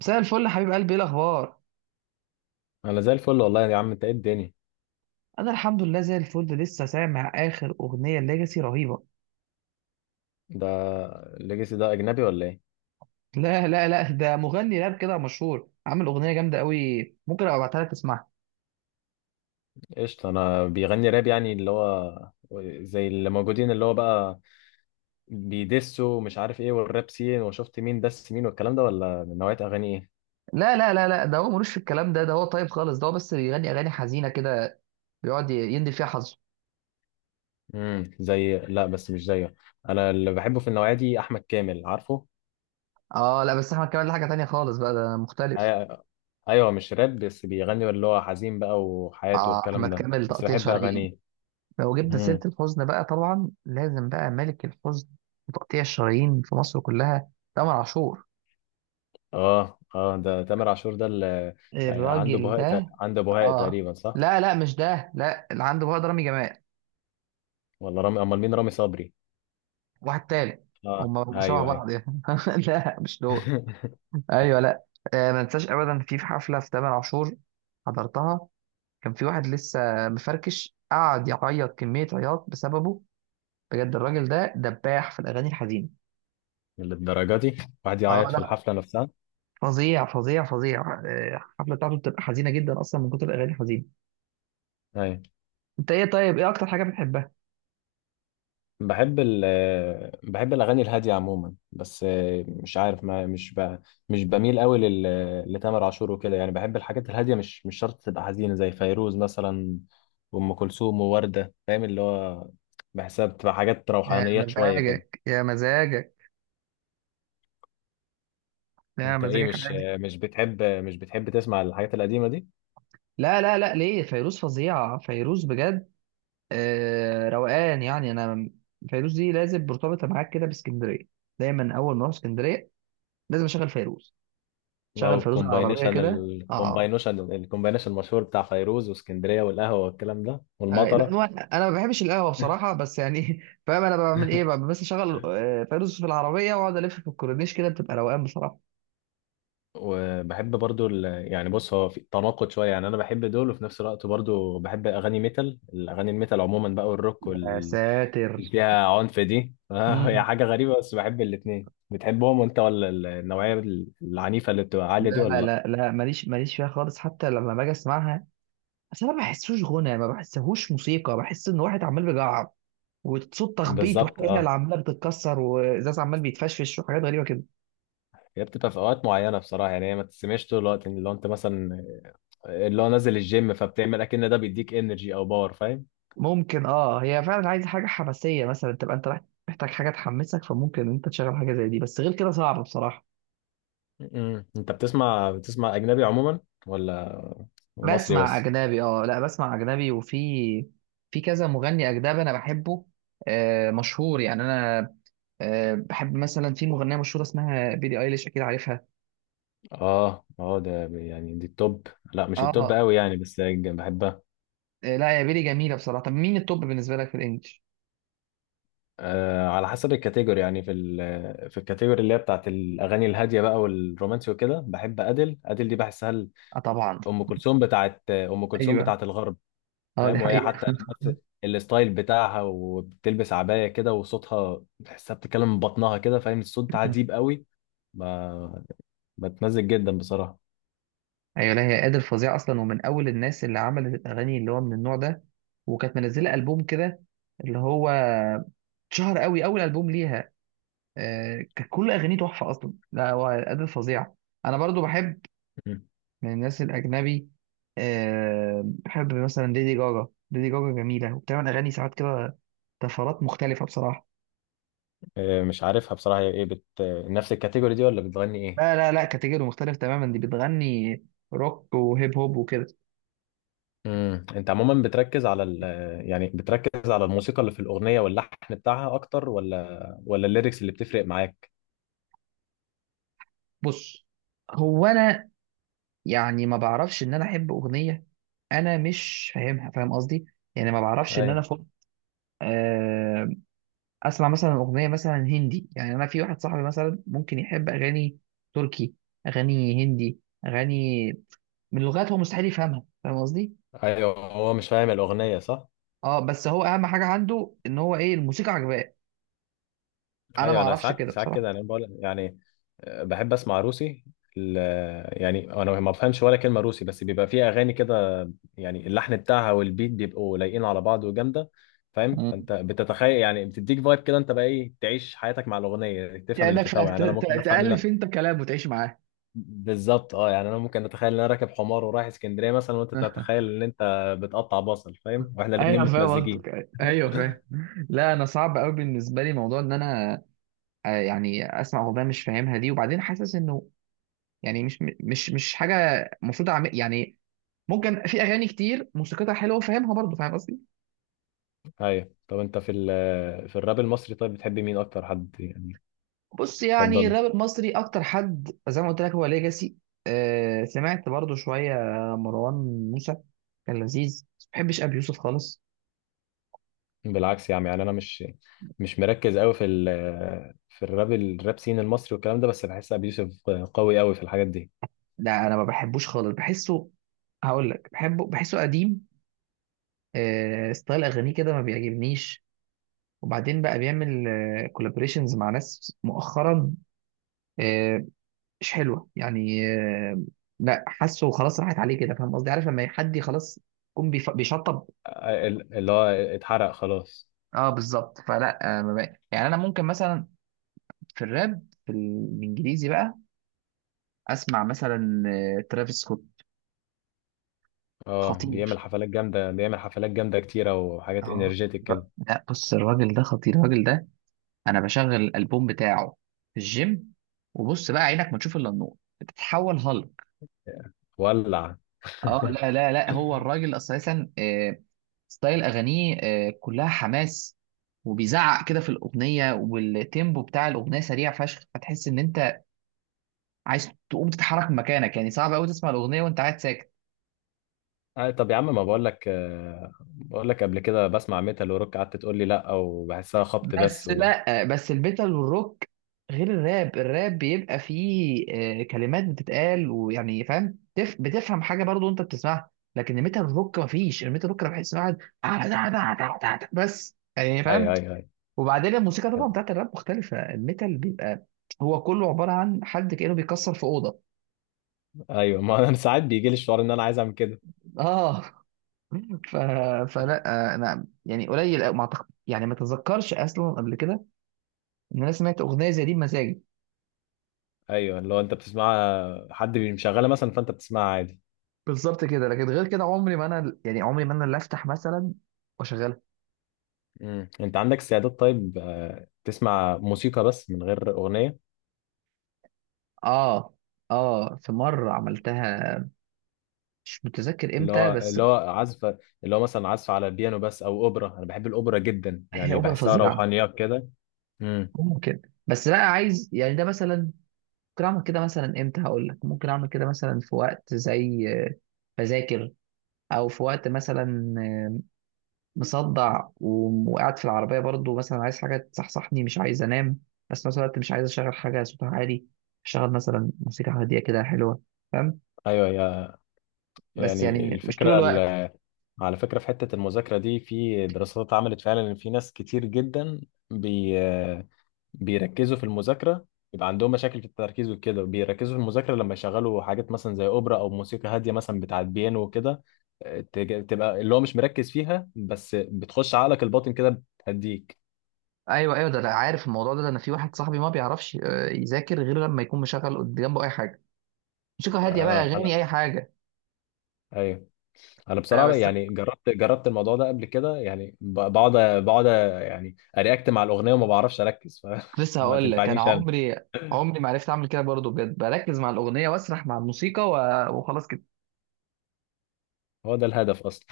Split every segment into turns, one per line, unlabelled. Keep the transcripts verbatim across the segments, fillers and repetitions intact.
مساء الفل يا حبيب قلبي، ايه الاخبار؟
انا زي الفل والله يا عم، انت ايه الدنيا؟
انا الحمد لله زي الفل، لسه سامع اخر اغنيه ليجاسي رهيبه.
ده الليجاسي ده اجنبي ولا ايه؟
لا لا لا، ده مغني راب كده مشهور، عامل اغنيه جامده قوي. ممكن ابقى ابعتها لك تسمعها.
قشطه. انا بيغني راب، يعني اللي هو زي اللي موجودين اللي هو بقى بيدسوا ومش عارف ايه، والراب سين وشفت مين دس مين والكلام ده، ولا من نوعيه اغاني ايه؟
لا لا لا لا، ده هو ملوش في الكلام ده ده هو طيب خالص، ده هو بس بيغني اغاني حزينه كده. بيقعد يندي فيها حظه.
امم زي، لا بس مش زيه. انا اللي بحبه في النوعيه دي احمد كامل، عارفه؟
اه، لا، بس احمد كامل ده حاجه تانية خالص بقى، ده مختلف.
أي- ايوه مش راب، بس بيغني اللي هو حزين بقى وحياته
اه، احمد
والكلام ده،
كامل
بس
تقطيع
بحب
شرايين.
اغانيه.
لو جبنا سيره
مم.
الحزن بقى، طبعا لازم بقى ملك الحزن. وتقطيع الشرايين في مصر كلها تامر عاشور.
اه اه، ده تامر عاشور ده اللي آه، عنده
الراجل
بهاء تق-
ده.
عنده بهاء
اه،
تقريبا صح؟
لا لا، مش ده، لا اللي عنده بقى رامي جمال.
ولا رامي، امال مين؟ رامي صبري؟
واحد تاني.
اه
هم شبه
ايوه ايوه.
بعض يعني. لا، مش دول. ايوه، لا. آه ما انساش ابدا، في في حفله في تامر عاشور. حضرتها. كان في واحد لسه مفركش، قعد يعيط كميه عياط بسببه. بجد الراجل ده دباح في الاغاني الحزينه.
للدرجه دي؟ واحد
اه،
يعيط في
لا.
الحفله نفسها؟
فظيع فظيع فظيع. آه، الحفله بتاعته بتبقى حزينه جدا اصلا من كتر الاغاني الحزينه.
ايوه.
انت ايه؟ طيب ايه اكتر حاجه بتحبها؟
بحب ال آه، بحب الاغاني الهاديه عموما، بس آه، مش عارف، ما مش ب... مش بميل قوي لل... لتامر عاشور وكده يعني. بحب الحاجات الهاديه، مش مش شرط تبقى حزينه، زي فيروز مثلا وام كلثوم وورده، فاهم؟ اللي هو بحسها بتبقى حاجات
يا
روحانيات شويه كده.
مزاجك، يا مزاجك، يا
انت ايه؟
مزاجك.
مش مش بتحب مش بتحب تسمع الحاجات القديمه دي؟
لا لا لا، ليه، فيروز فظيعة، فيروز بجد. آه روقان يعني، أنا فيروز دي لازم مرتبطة معاك كده باسكندرية. دايما أول ما أروح اسكندرية، لازم أشغل فيروز،
او
أشغل فيروز العربية
الكومباينيشن،
كده آه
الكومباينيشن الكومباينيشن المشهور بتاع فيروز واسكندريه والقهوه والكلام ده
آه، لا،
والمطره.
هو انا ما بحبش القهوه بصراحه، بس يعني فاهم انا بعمل ايه بقى؟ بس اشغل آه، فيروز في العربيه، واقعد الف في الكورنيش كده، بتبقى روقان بصراحه.
وبحب برضو ال... يعني بص، هو في تناقض شويه يعني. انا بحب دول، وفي نفس الوقت برضو بحب اغاني ميتال، الاغاني الميتال عموما بقى، والروك
يا
وال...
ساتر.
اللي فيها عنف دي. هي
مم.
حاجه غريبه بس بحب الاتنين. بتحبهم وانت ولا ال- النوعيه العنيفه اللي بتبقى عاليه دي ولا
لا
لا؟
لا لا، ماليش ماليش فيها خالص، حتى لما باجي اسمعها بس انا ما بحسوش غنى، ما بحسهوش موسيقى، بحس ان واحد عمال بيجعر، وصوت تخبيط،
بالظبط
وحلل
اه.
عماله بتتكسر، وازاز عمال بيتفشفش، وحاجات غريبه كده.
هي بتبقى في اوقات معينه بصراحه، يعني هي ما تسمعش طول الوقت. اللي هو انت مثلا اللي هو نازل الجيم، فبتعمل اكن ده بيديك انرجي او باور، فاهم؟
ممكن، اه هي فعلا عايزه حاجه حماسيه مثلا، تبقى انت رايح محتاج حاجه تحمسك، فممكن انت تشغل حاجه زي دي، بس غير كده صعب بصراحه.
م-م. انت بتسمع، بتسمع اجنبي عموما ولا مصري
بسمع
بس؟
اجنبي، اه. لا، بسمع اجنبي، وفي في كذا مغني اجنبي انا بحبه. آه مشهور يعني، انا آه بحب مثلا في مغنيه مشهوره اسمها بيلي ايليش، اكيد عارفها.
اه اه، ده ب- يعني دي التوب. لا مش التوب
اه.
قوي يعني، بس ج- بحبها.
آه، لا، يا بيلي جميله بصراحه. طب مين التوب بالنسبه لك في الانجليش؟
آه، على حسب الكاتيجوري يعني. في ال في الكاتيجوري اللي هي بتاعت الاغاني الهاديه بقى والرومانسي وكده، بحب ادل. ادل دي بحسها ال-
اه، طبعا.
ام كلثوم، بتاعت ام كلثوم
ايوه.
بتاعت الغرب.
اه، دي
فاهم؟ وهي حتى
حقيقه.
نفس الستايل بتاعها، وبتلبس عباية كده، وصوتها تحسها بتتكلم من بطنها كده، فاهم؟ الصوت عجيب قوي. ب- بتمزج جدا بصراحة.
ايوه. لا هي قادر فظيع اصلا، ومن اول الناس اللي عملت الاغاني اللي هو من النوع ده، وكانت منزله البوم كده، اللي هو اتشهر قوي اول البوم ليها. آه، كانت كل اغانيه تحفه اصلا، لا هو قادر فظيع. انا برضو بحب
مم.
من الناس الاجنبي. آه، بحب مثلا ليدي جاجا. ليدي جاجا جميله وبتعمل اغاني ساعات كده، طفرات مختلفه بصراحه.
آه، مش عارفها بصراحة، هي ايه بت... نفس الكاتيجوري دي ولا بتغني ايه؟
لا لا لا، كاتيجوري مختلف تماما، دي بتغني روك وهيب هوب وكده.
امم انت عموما بتركز على ال... يعني بتركز على الموسيقى اللي في الأغنية واللحن بتاعها اكتر، ولا ولا الليركس اللي بتفرق معاك؟
بص، هو انا يعني ما بعرفش ان انا احب اغنيه انا مش فاهمها، فاهم قصدي؟ يعني ما بعرفش ان انا
ايوه
فوق. آه، اسمع مثلا اغنيه مثلا هندي، يعني انا في واحد صاحبي مثلا ممكن يحب اغاني تركي، اغاني هندي، اغاني من لغات هو مستحيل يفهمها، فاهم قصدي؟
ايوه، هو مش فاهم الأغنية صح؟
اه، بس هو اهم حاجه عنده ان هو ايه، الموسيقى عجباه. انا ما
ايوه. انا
اعرفش
ساعات
كده
ساعات
بصراحه.
كده يعني بقول يعني، آه، بحب اسمع روسي. ال- يعني انا ما بفهمش ولا كلمه روسي، بس بيبقى فيه اغاني كده يعني اللحن بتاعها والبيت بيبقوا لايقين على بعض وجامده، فاهم؟ فانت بتتخيل يعني، بتديك فايب كده انت بقى ايه، تعيش حياتك مع الاغنيه. تفهم اللي
كأنك فا-
تفهمه
ت-
يعني، انا ممكن
ت-
افهم
تألف
منها.
انت كلام، وتعيش معاه.
بالظبط اه. يعني انا ممكن اتخيل ان انا راكب حمار ورايح اسكندريه مثلا، وانت تتخيل ان انت بتقطع بصل، فاهم؟ واحنا الاثنين
ايوه، فاهم
متمزجين.
قصدك، ايوه فاهم. لا، انا صعب قوي بالنسبه لي موضوع ان انا آه، يعني اسمع اغنيه مش فاهمها دي، وبعدين حاسس انه يعني مش مش مش حاجه المفروض اعمل يعني. ممكن في اغاني كتير موسيقتها حلوه وفاهمها برضه، فاهم قصدي؟
ايوه. طب انت في ال- في الراب المصري طيب بتحب مين اكتر حد يعني
بص، يعني
تفضله؟
الراب المصري اكتر حد زي ما قلت لك هو ليجاسي. أه سمعت برضه شويه مروان موسى، كان لذيذ. ما بحبش ابي يوسف خالص.
بالعكس يا عم. يعني انا مش مش مركز قوي في ال في الراب، الراب سين المصري والكلام ده، بس بحس ابي يوسف قوي قوي في الحاجات دي.
لا انا ما بحبوش خالص، بحسه، هقول لك، بحبه، بحسه قديم. آه ستايل اغانيه كده ما بيعجبنيش، وبعدين بقى بيعمل آه كولابريشنز مع ناس مؤخرا. آه مش حلوه يعني. آه لا، حاسه خلاص راحت عليه كده، فاهم قصدي؟ عارف لما حد خلاص يكون بيف- بيشطب.
ال- اللي هو اتحرق خلاص.
اه، بالظبط، فلا آه ما بقى. يعني انا ممكن مثلا في الراب، في الانجليزي بقى، اسمع مثلا آه ترافيس سكوت.
اه
خطير.
بيعمل حفلات جامده، بيعمل حفلات جامده كتيره وحاجات
اه.
انرجيتك كده.
لا بص الراجل ده خطير، الراجل ده انا بشغل الالبوم بتاعه في الجيم، وبص بقى عينك ما تشوف الا النور، بتتحول هالك.
ولع.
اه، لا لا لا، هو الراجل اساسا، آه، ستايل اغانيه آه، كلها حماس، وبيزعق كده في الاغنيه، والتيمبو بتاع الاغنيه سريع فشخ، فتحس ان انت عايز تقوم تتحرك من مكانك، يعني صعب قوي تسمع الاغنيه وانت قاعد ساكت.
آه طب يا عم، ما بقول لك، آه بقول لك قبل كده بسمع ميتال وروك، قعدت تقول لي لا وبحسها خبط بس
بس
و...
لا، بس الميتال والروك غير الراب. الراب بيبقى فيه آه، كلمات بتتقال، ويعني فاهم، تف... بتفهم حاجه برضو انت بتسمعها. لكن الميتال روك مفيش. الميتال روك انا بحس إن واحد بس، يعني فاهم.
ايوه ايوه.
وبعدين الموسيقى طبعا
ايوه
بتاعت الراب مختلفه، الميتال بيبقى هو كله عباره عن حد كانه بيكسر في اوضه.
ايوه، ما انا ساعات بيجي لي الشعور ان انا عايز اعمل كده.
اه، ف... فلا آه، انا يعني قليل أوي، ما أعتقد- يعني ما تذكرش اصلا قبل كده ان انا سمعت اغنيه زي دي بمزاجي.
ايوه، اللي هو انت بتسمع حد مشغله مثلا، فانت بتسمعها عادي.
بالظبط كده، لكن غير كده عمري ما انا، يعني عمري ما انا اللي افتح مثلا واشغلها.
مم. انت عندك استعداد طيب، آه، تسمع موسيقى بس من غير اغنيه؟
اه. اه، في مرة عملتها، مش متذكر
اللي
امتى
هو،
بس.
اللي هو عزف، اللي هو مثلا عزف على بيانو بس او اوبرا. انا بحب الاوبرا جدا
هي
يعني،
اوبرا
بحسها
فظيعة.
روحانيات كده. امم
ممكن، بس بقى عايز يعني، ده مثلا ممكن اعمل كده مثلا امتى، هقول لك. ممكن اعمل كده مثلا في وقت زي آه، بذاكر، او في وقت مثلا آه، مصدع و- وقاعد في العربية برضو، مثلا عايز حاجة تصحصحني، مش عايز انام، بس في نفس الوقت مش عايز اشغل حاجة صوتها عالي، اشغل مثلا موسيقى هادية كده حلوة، فاهم؟
ايوه يا،
بس
يعني
يعني مش طول
الفكره
الوقت.
ال- على فكره في حته المذاكره دي، في دراسات اتعملت فعلا ان في ناس كتير جدا بيركزوا في المذاكرة، يبقى عندهم مشاكل في التركيز وكده، بيركزوا في المذاكرة لما يشغلوا حاجات مثلا زي أوبرا أو موسيقى هادية مثلا بتاعت بيانو وكده. آه، تج- تبقى اللي هو مش مركز فيها، بس بتخش عقلك الباطن كده، بتهديك.
ايوه ايوه، ده انا عارف الموضوع ده، ده انا في واحد صاحبي ما بيعرفش آه، يذاكر غير لما يكون مشغل قد- جنبه اي حاجه، موسيقى هاديه بقى،
انا انا
اغاني، اي حاجه.
ايوه. انا
انا
بصراحه
بس
يعني جربت، جربت الموضوع ده قبل كده يعني، ب- بقعد، بقعد يعني ارياكت مع الاغنيه وما بعرفش اركز،
كنت لسه
فما
هقول لك، انا
تنفعنيش انا.
عمري، عمري ما عرفت اعمل كده برضه بجد، بركز مع الاغنيه واسرح مع الموسيقى و... وخلاص كده.
هو ده الهدف اصلا.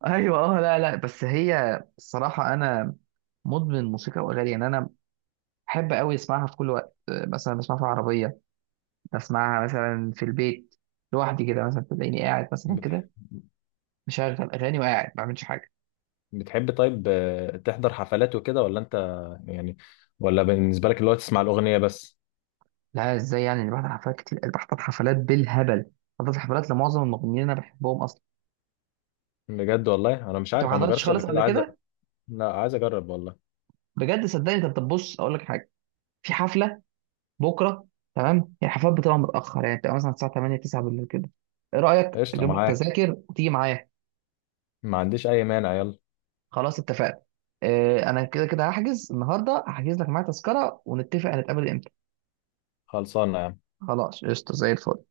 ايوه. اه، لا لا، بس هي الصراحه انا مدمن موسيقى واغاني، يعني انا بحب قوي اسمعها في كل وقت، آه، مثلا بسمعها في العربيه، بسمعها مثلا في البيت لوحدي كده، مثلا تلاقيني قاعد مثلا كده مشغل اغاني وقاعد ما بعملش حاجه.
بتحب طيب، آه، تحضر حفلات وكده ولا انت يعني، ولا بالنسبه لك اللي هو تسمع الاغنيه بس؟
لا، ازاي؟ يعني انا بحضر حفلات كتير، بحضر حفلات بالهبل. حضرت حفلات لمعظم المغنيين اللي انا بحبهم اصلا.
بجد والله انا مش
انت
عارف،
ما
انا ما
حضرتش
جربتش قبل
خالص قبل
كده، عايز أ-
كده؟
لا عايز اجرب والله.
بجد صدقني، انت بتبص اقول لك حاجه. في حفله بكره، تمام؟ هي الحفلات بتبقى متاخر يعني، بتبقى مثلا الساعه تمانية تسعة بالليل كده. ايه رايك
قشطه،
اجيب لك
معاك.
تذاكر وتيجي معايا؟
ما عنديش اي مانع، يلا.
خلاص اتفقنا. اه، انا كده كده هحجز النهارده، هحجز لك معايا تذكره، ونتفق هنتقابل امتى.
خلصانه يا عم.
خلاص، قشطه زي الفل.